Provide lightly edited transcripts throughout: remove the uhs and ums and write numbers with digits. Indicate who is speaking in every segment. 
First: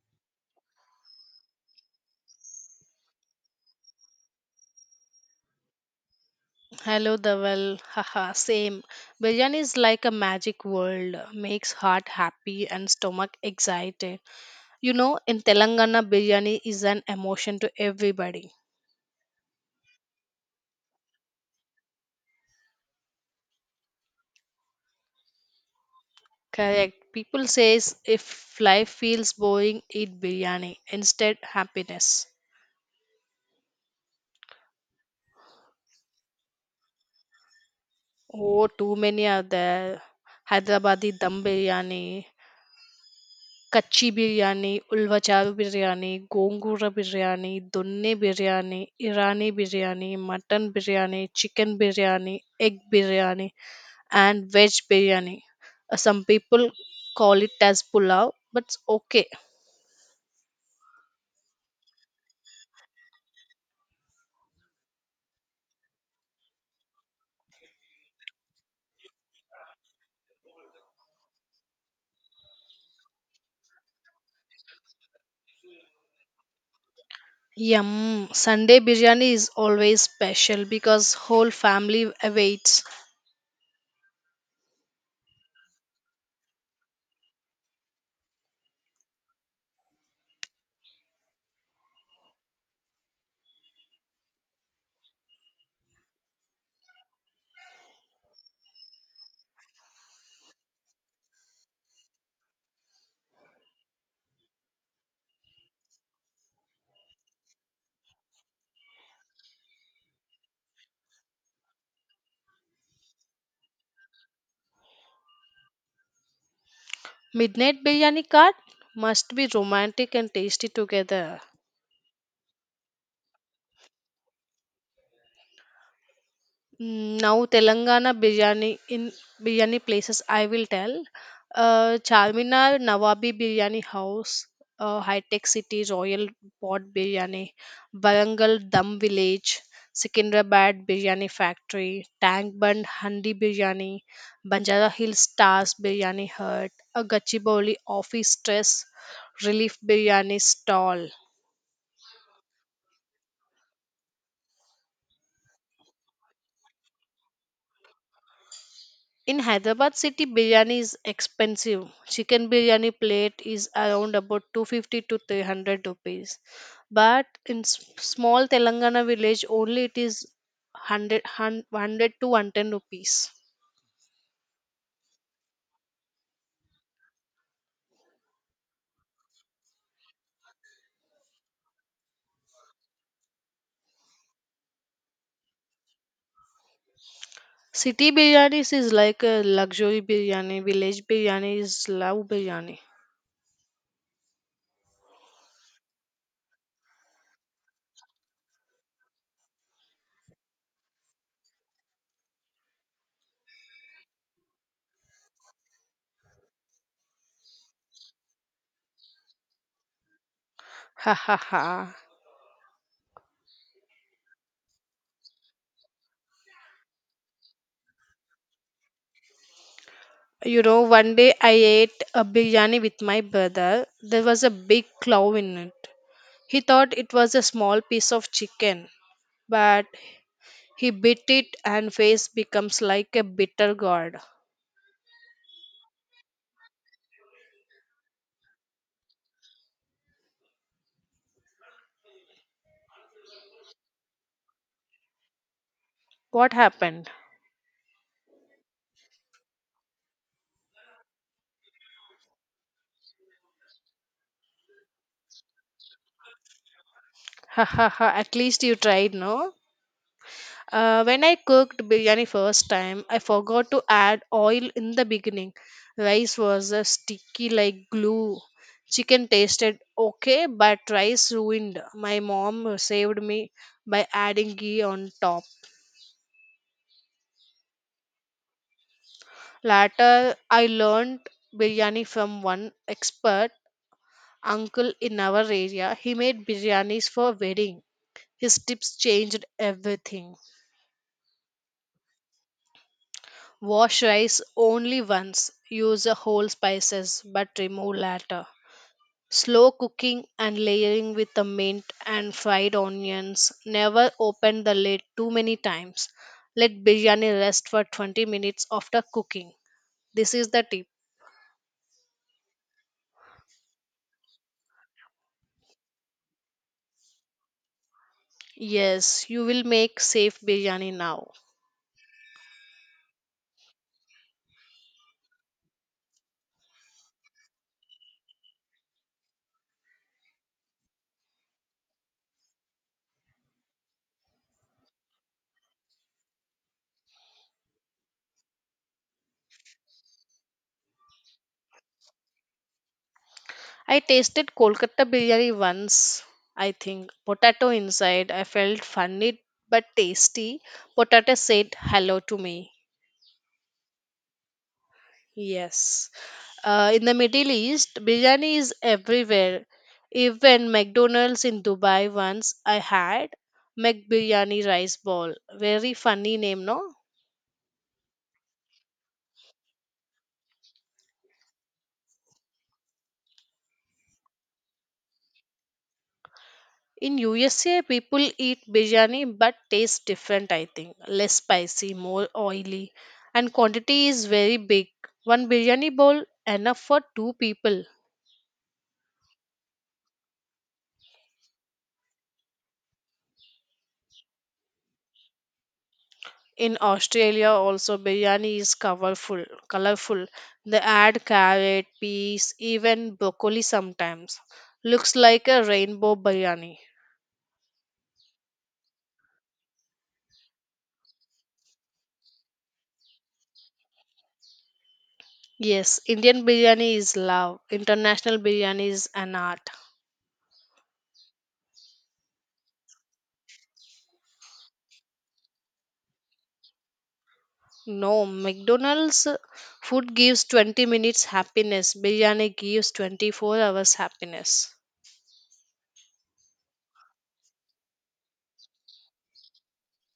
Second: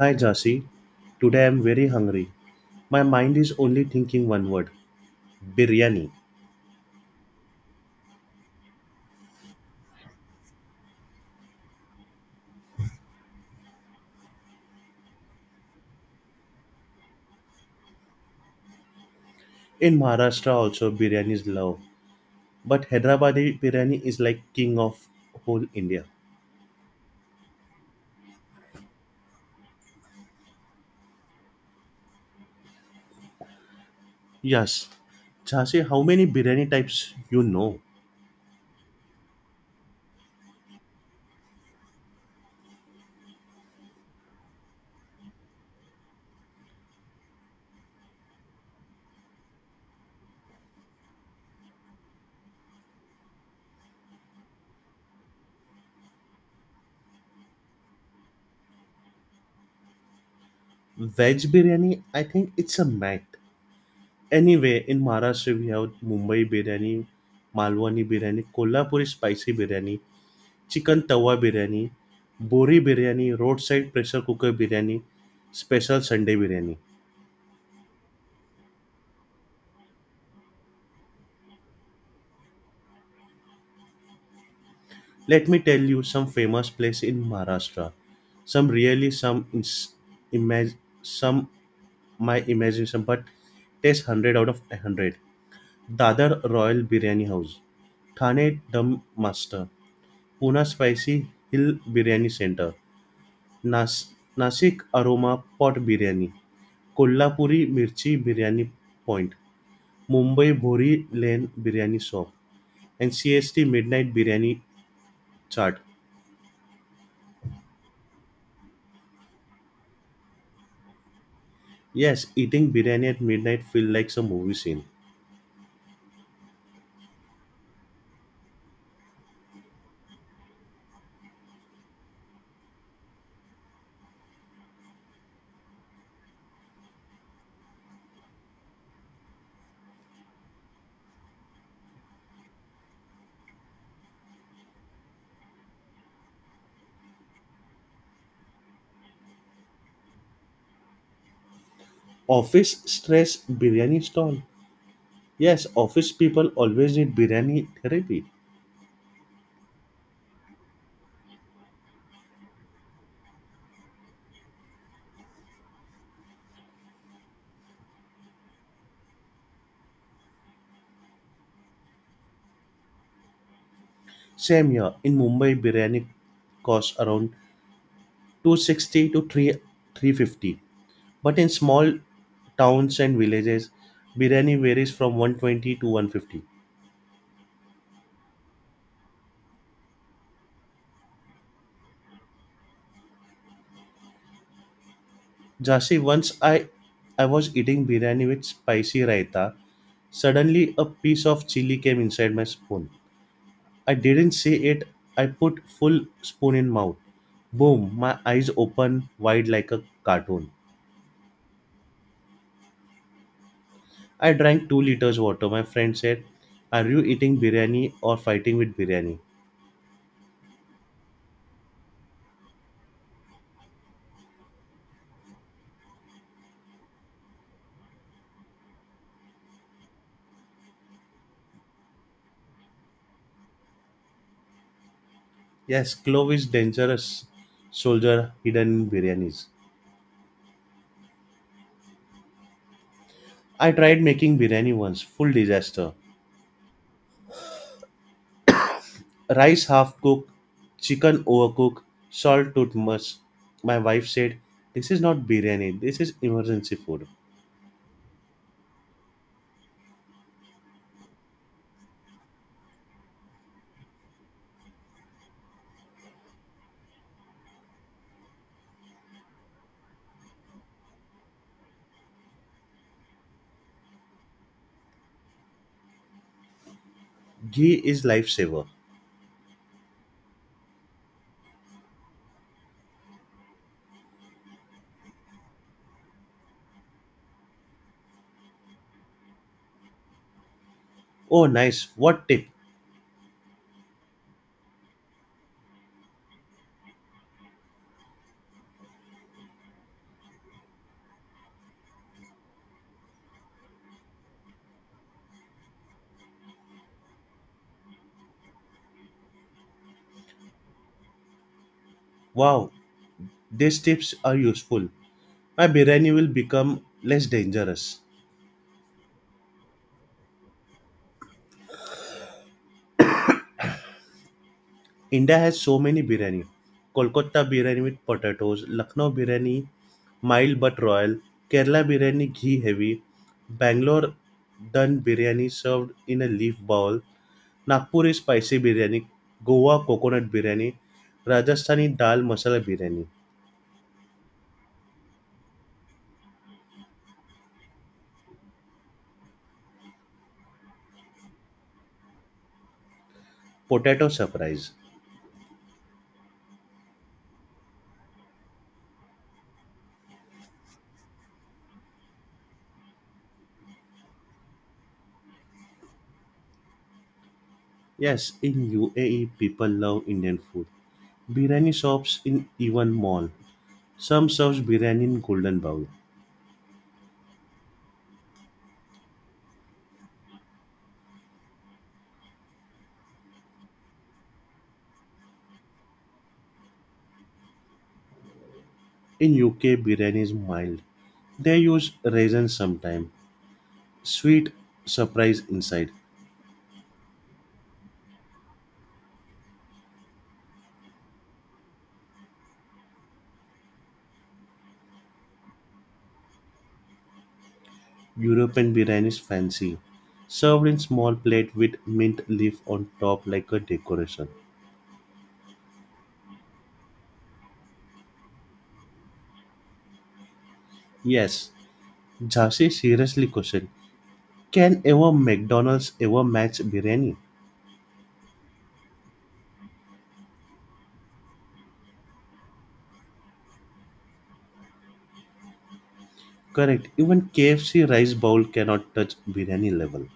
Speaker 1: Hi Jasi, today I'm very hungry. My mind is only thinking one word, biryani.
Speaker 2: Hello, Dhaval. Haha, same. Biryani is like a magic world, makes heart happy and stomach excited. In Telangana, biryani is an emotion to everybody.
Speaker 1: In Maharashtra also biryani is love, but Hyderabadi biryani is like king of whole India.
Speaker 2: Correct. People says if life feels boring, eat biryani. Instead, happiness.
Speaker 1: Yes, Jasi, how many biryani types you know?
Speaker 2: Oh, too many are there. Hyderabadi dum biryani, kacchi biryani ulavacharu biryani gongura biryani donne biryani Irani biryani mutton biryani chicken biryani, egg biryani, and veg biryani. Some people call it as pulao, but it's okay.
Speaker 1: Veg biryani, I think it's a myth. Anyway, in Maharashtra we have Mumbai biryani, Malwani biryani, Kolhapuri spicy biryani, chicken tawa biryani Bohri biryani, roadside pressure cooker biryani, special Sunday biryani.
Speaker 2: Yum. Sunday biryani is always special because whole family awaits.
Speaker 1: Let me tell you some famous place in Maharashtra. Some really some ins- imag- some my imagination, but taste 100 out of 100: Dadar Royal Biryani House Thane, Dum Master, Pune Spicy Hill Biryani Center, Nas- Nasik Aroma Pot Biryani, Kolhapuri mirchi biryani point, Mumbai Bhori Lane Biryani Shop, and CST Midnight Biryani Chart.
Speaker 2: Midnight biryani card must be romantic and tasty together.
Speaker 1: Yes, eating biryani at midnight feels like a movie scene.
Speaker 2: Mm, now Telangana biryani in biryani places I will tell. Charminar Nawabi Biryani House, High Tech City Royal Pot Biryani, Barangal Dum Village, Secunderabad Biryani Factory, Tank Bund Handi Biryani, Banjara Hills Stars Biryani Hut, a Gachibowli Office Stress Relief Biryani Stall.
Speaker 1: Office stress biryani stall. Yes, office people always need biryani therapy.
Speaker 2: In Hyderabad city, biryani is expensive. Chicken biryani plate is around about 250 to 300 rupees. But in small Telangana village, only it is 100, 100 to 110 rupees.
Speaker 1: Same here in Mumbai, biryani costs around 260 to 3 350. But in small towns and villages, biryani varies from 120 to 150.
Speaker 2: City biryanis is like a luxury biryani. Village biryani is love biryani.
Speaker 1: Jasi, once I was eating biryani with spicy raita. Suddenly, a piece of chili came inside my spoon. I didn't see it. I put full spoon in mouth. Boom! My eyes open wide like a cartoon.
Speaker 2: Ha ha ha.
Speaker 1: I drank 2 liters water. My friend said, "Are you eating biryani or fighting with biryani?"
Speaker 2: One day I ate a biryani with my brother. There was a big claw in it. He thought it was a small piece of chicken, but he bit it and face becomes like a bitter gourd.
Speaker 1: Yes, clove is dangerous. Soldier hidden in biryanis. I tried making biryani once. Full disaster.
Speaker 2: What happened?
Speaker 1: Rice half cooked, chicken overcooked, salt too much. My wife said, "This is not biryani, this is emergency food."
Speaker 2: Ha ha ha, at least you tried, no? When I cooked biryani first time, I forgot to add oil in the beginning. Rice was sticky like glue. Chicken tasted okay, but rice ruined. My mom saved me by adding ghee on top.
Speaker 1: Ghee is lifesaver.
Speaker 2: Later, I learned biryani from one expert uncle in our area. He made biryanis for wedding. His tips changed everything.
Speaker 1: Oh, nice. What tip?
Speaker 2: Wash rice only once. Use whole spices but remove later. Slow cooking and layering with the mint and fried onions. Never open the lid too many times. Let biryani rest for 20 minutes after cooking. This is the tip.
Speaker 1: Wow, these tips are useful. My biryani will become less dangerous.
Speaker 2: Yes, you will make safe biryani now.
Speaker 1: India has so many biryani. Kolkata biryani with potatoes, Lucknow biryani mild but royal, Kerala biryani ghee heavy, Bangalore done biryani served in a leaf bowl, Nagpuri spicy biryani, Goa coconut biryani, Rajasthani dal masala biryani,
Speaker 2: I tasted Kolkata biryani once, I think. Potato inside. I felt funny but tasty. Potato said hello to me.
Speaker 1: potato surprise.
Speaker 2: Yes. In the Middle East, biryani is everywhere. Even McDonald's in Dubai once I had McBiryani rice ball. Very funny name, no?
Speaker 1: Yes, in UAE, people love Indian food. Biryani shops in even mall. Some serves biryani in golden bowl.
Speaker 2: In USA, people eat biryani but tastes different, I think. Less spicy, more oily, and quantity is very big. One biryani bowl enough for two people.
Speaker 1: In UK, biryani is mild. They use raisins sometime. Sweet surprise inside.
Speaker 2: In Australia, also biryani is colorful. Colorful. They add carrot, peas, even broccoli sometimes. Looks like a rainbow biryani.
Speaker 1: European biryani is fancy. Served in small plate with mint leaf on top like a decoration.
Speaker 2: Yes, Indian biryani is love. International biryani is an art.
Speaker 1: Yes, Jhansi, seriously question: can ever McDonald's ever match biryani?
Speaker 2: No, McDonald's food gives 20 minutes happiness. Biryani gives 24 hours happiness.
Speaker 1: Correct. Even KFC rice bowl cannot touch biryani level.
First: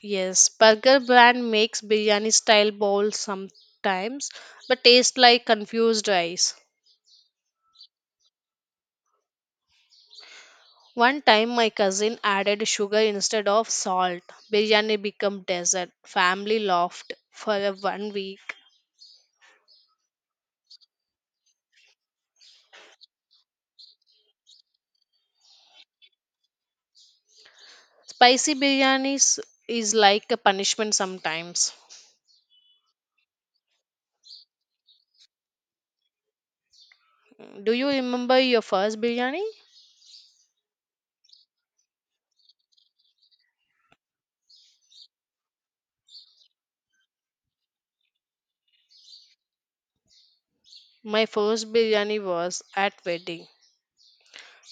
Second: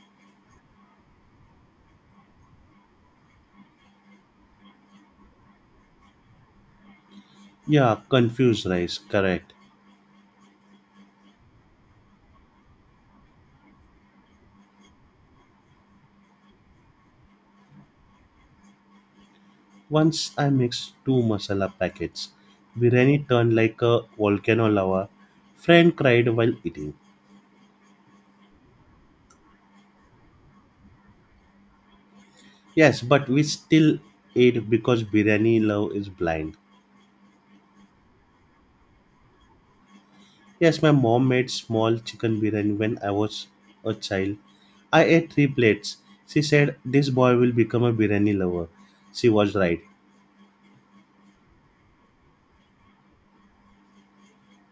Speaker 2: Yes, burger brand makes biryani style bowls sometimes, but taste like confused rice.
Speaker 1: Yeah, confused rice. Correct.
Speaker 2: One time my cousin added sugar instead of salt. Biryani became desert. Family laughed for a one week.
Speaker 1: Once I mixed two masala packets, biryani turned like a volcano lava. Friend cried while eating.
Speaker 2: Spicy biryani is like a punishment sometimes.
Speaker 1: Yes, but we still ate because biryani love is blind.
Speaker 2: Do you remember your first biryani?
Speaker 1: Yes, my mom made small chicken biryani when I was a child. I ate 3 plates. She said, "This boy will become a biryani lover." She was right.
Speaker 2: My first biryani was at wedding.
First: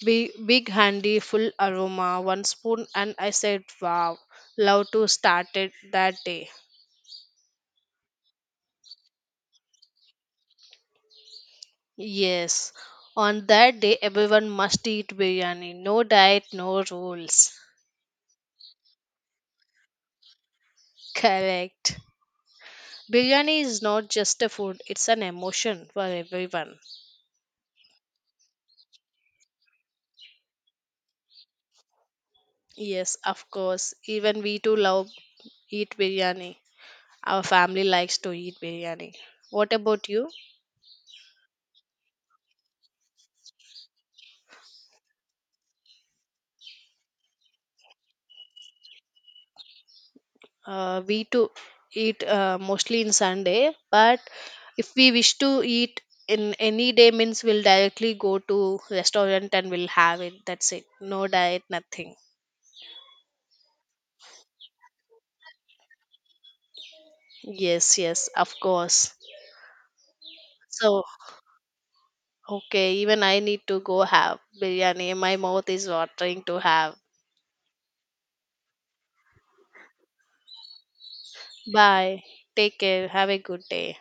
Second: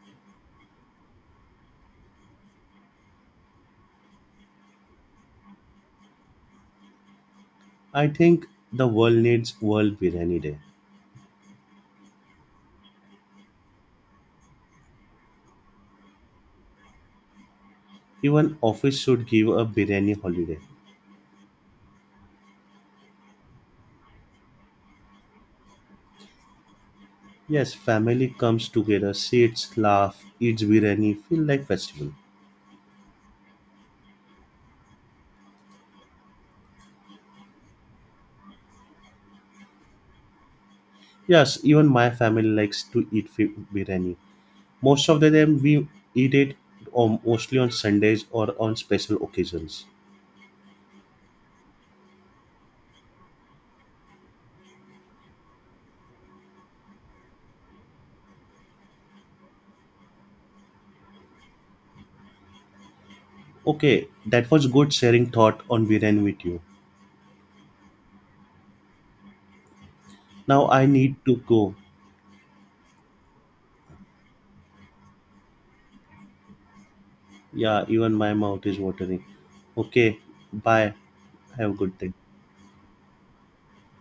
Speaker 2: Big, big handy, full aroma, one spoon, and I said, wow, love to start it that day.
Speaker 1: I think the world needs World Biryani Day.
Speaker 2: Yes, on that day, everyone must eat biryani. No diet, no rules.
Speaker 1: Even office should give a biryani holiday.
Speaker 2: Correct. Biryani is not just a food, it's an emotion for everyone.
Speaker 1: Yes, family comes together, sits, laugh, eats biryani, feel like festival.
Speaker 2: Yes, of course. Even we too love eat biryani. Our family likes to eat biryani. What about you?
Speaker 1: Yes, even my family likes to biryani. Most of the time we eat it, mostly on Sundays or on special occasions.
Speaker 2: We to eat mostly in Sunday, but if we wish to eat in any day means we'll directly go to restaurant and we'll have it. That's it. No diet, nothing.
Speaker 1: Okay, that was good sharing thought on biryani with you.
Speaker 2: Yes, yes, of course.
Speaker 1: Now I
Speaker 2: So
Speaker 1: need to go.
Speaker 2: okay, even I need to go have biryani. My mouth is watering to have.
Speaker 1: Yeah, even my mouth is watering. Okay, bye. Have a good day.
Speaker 2: Bye. Take care. Have a good day.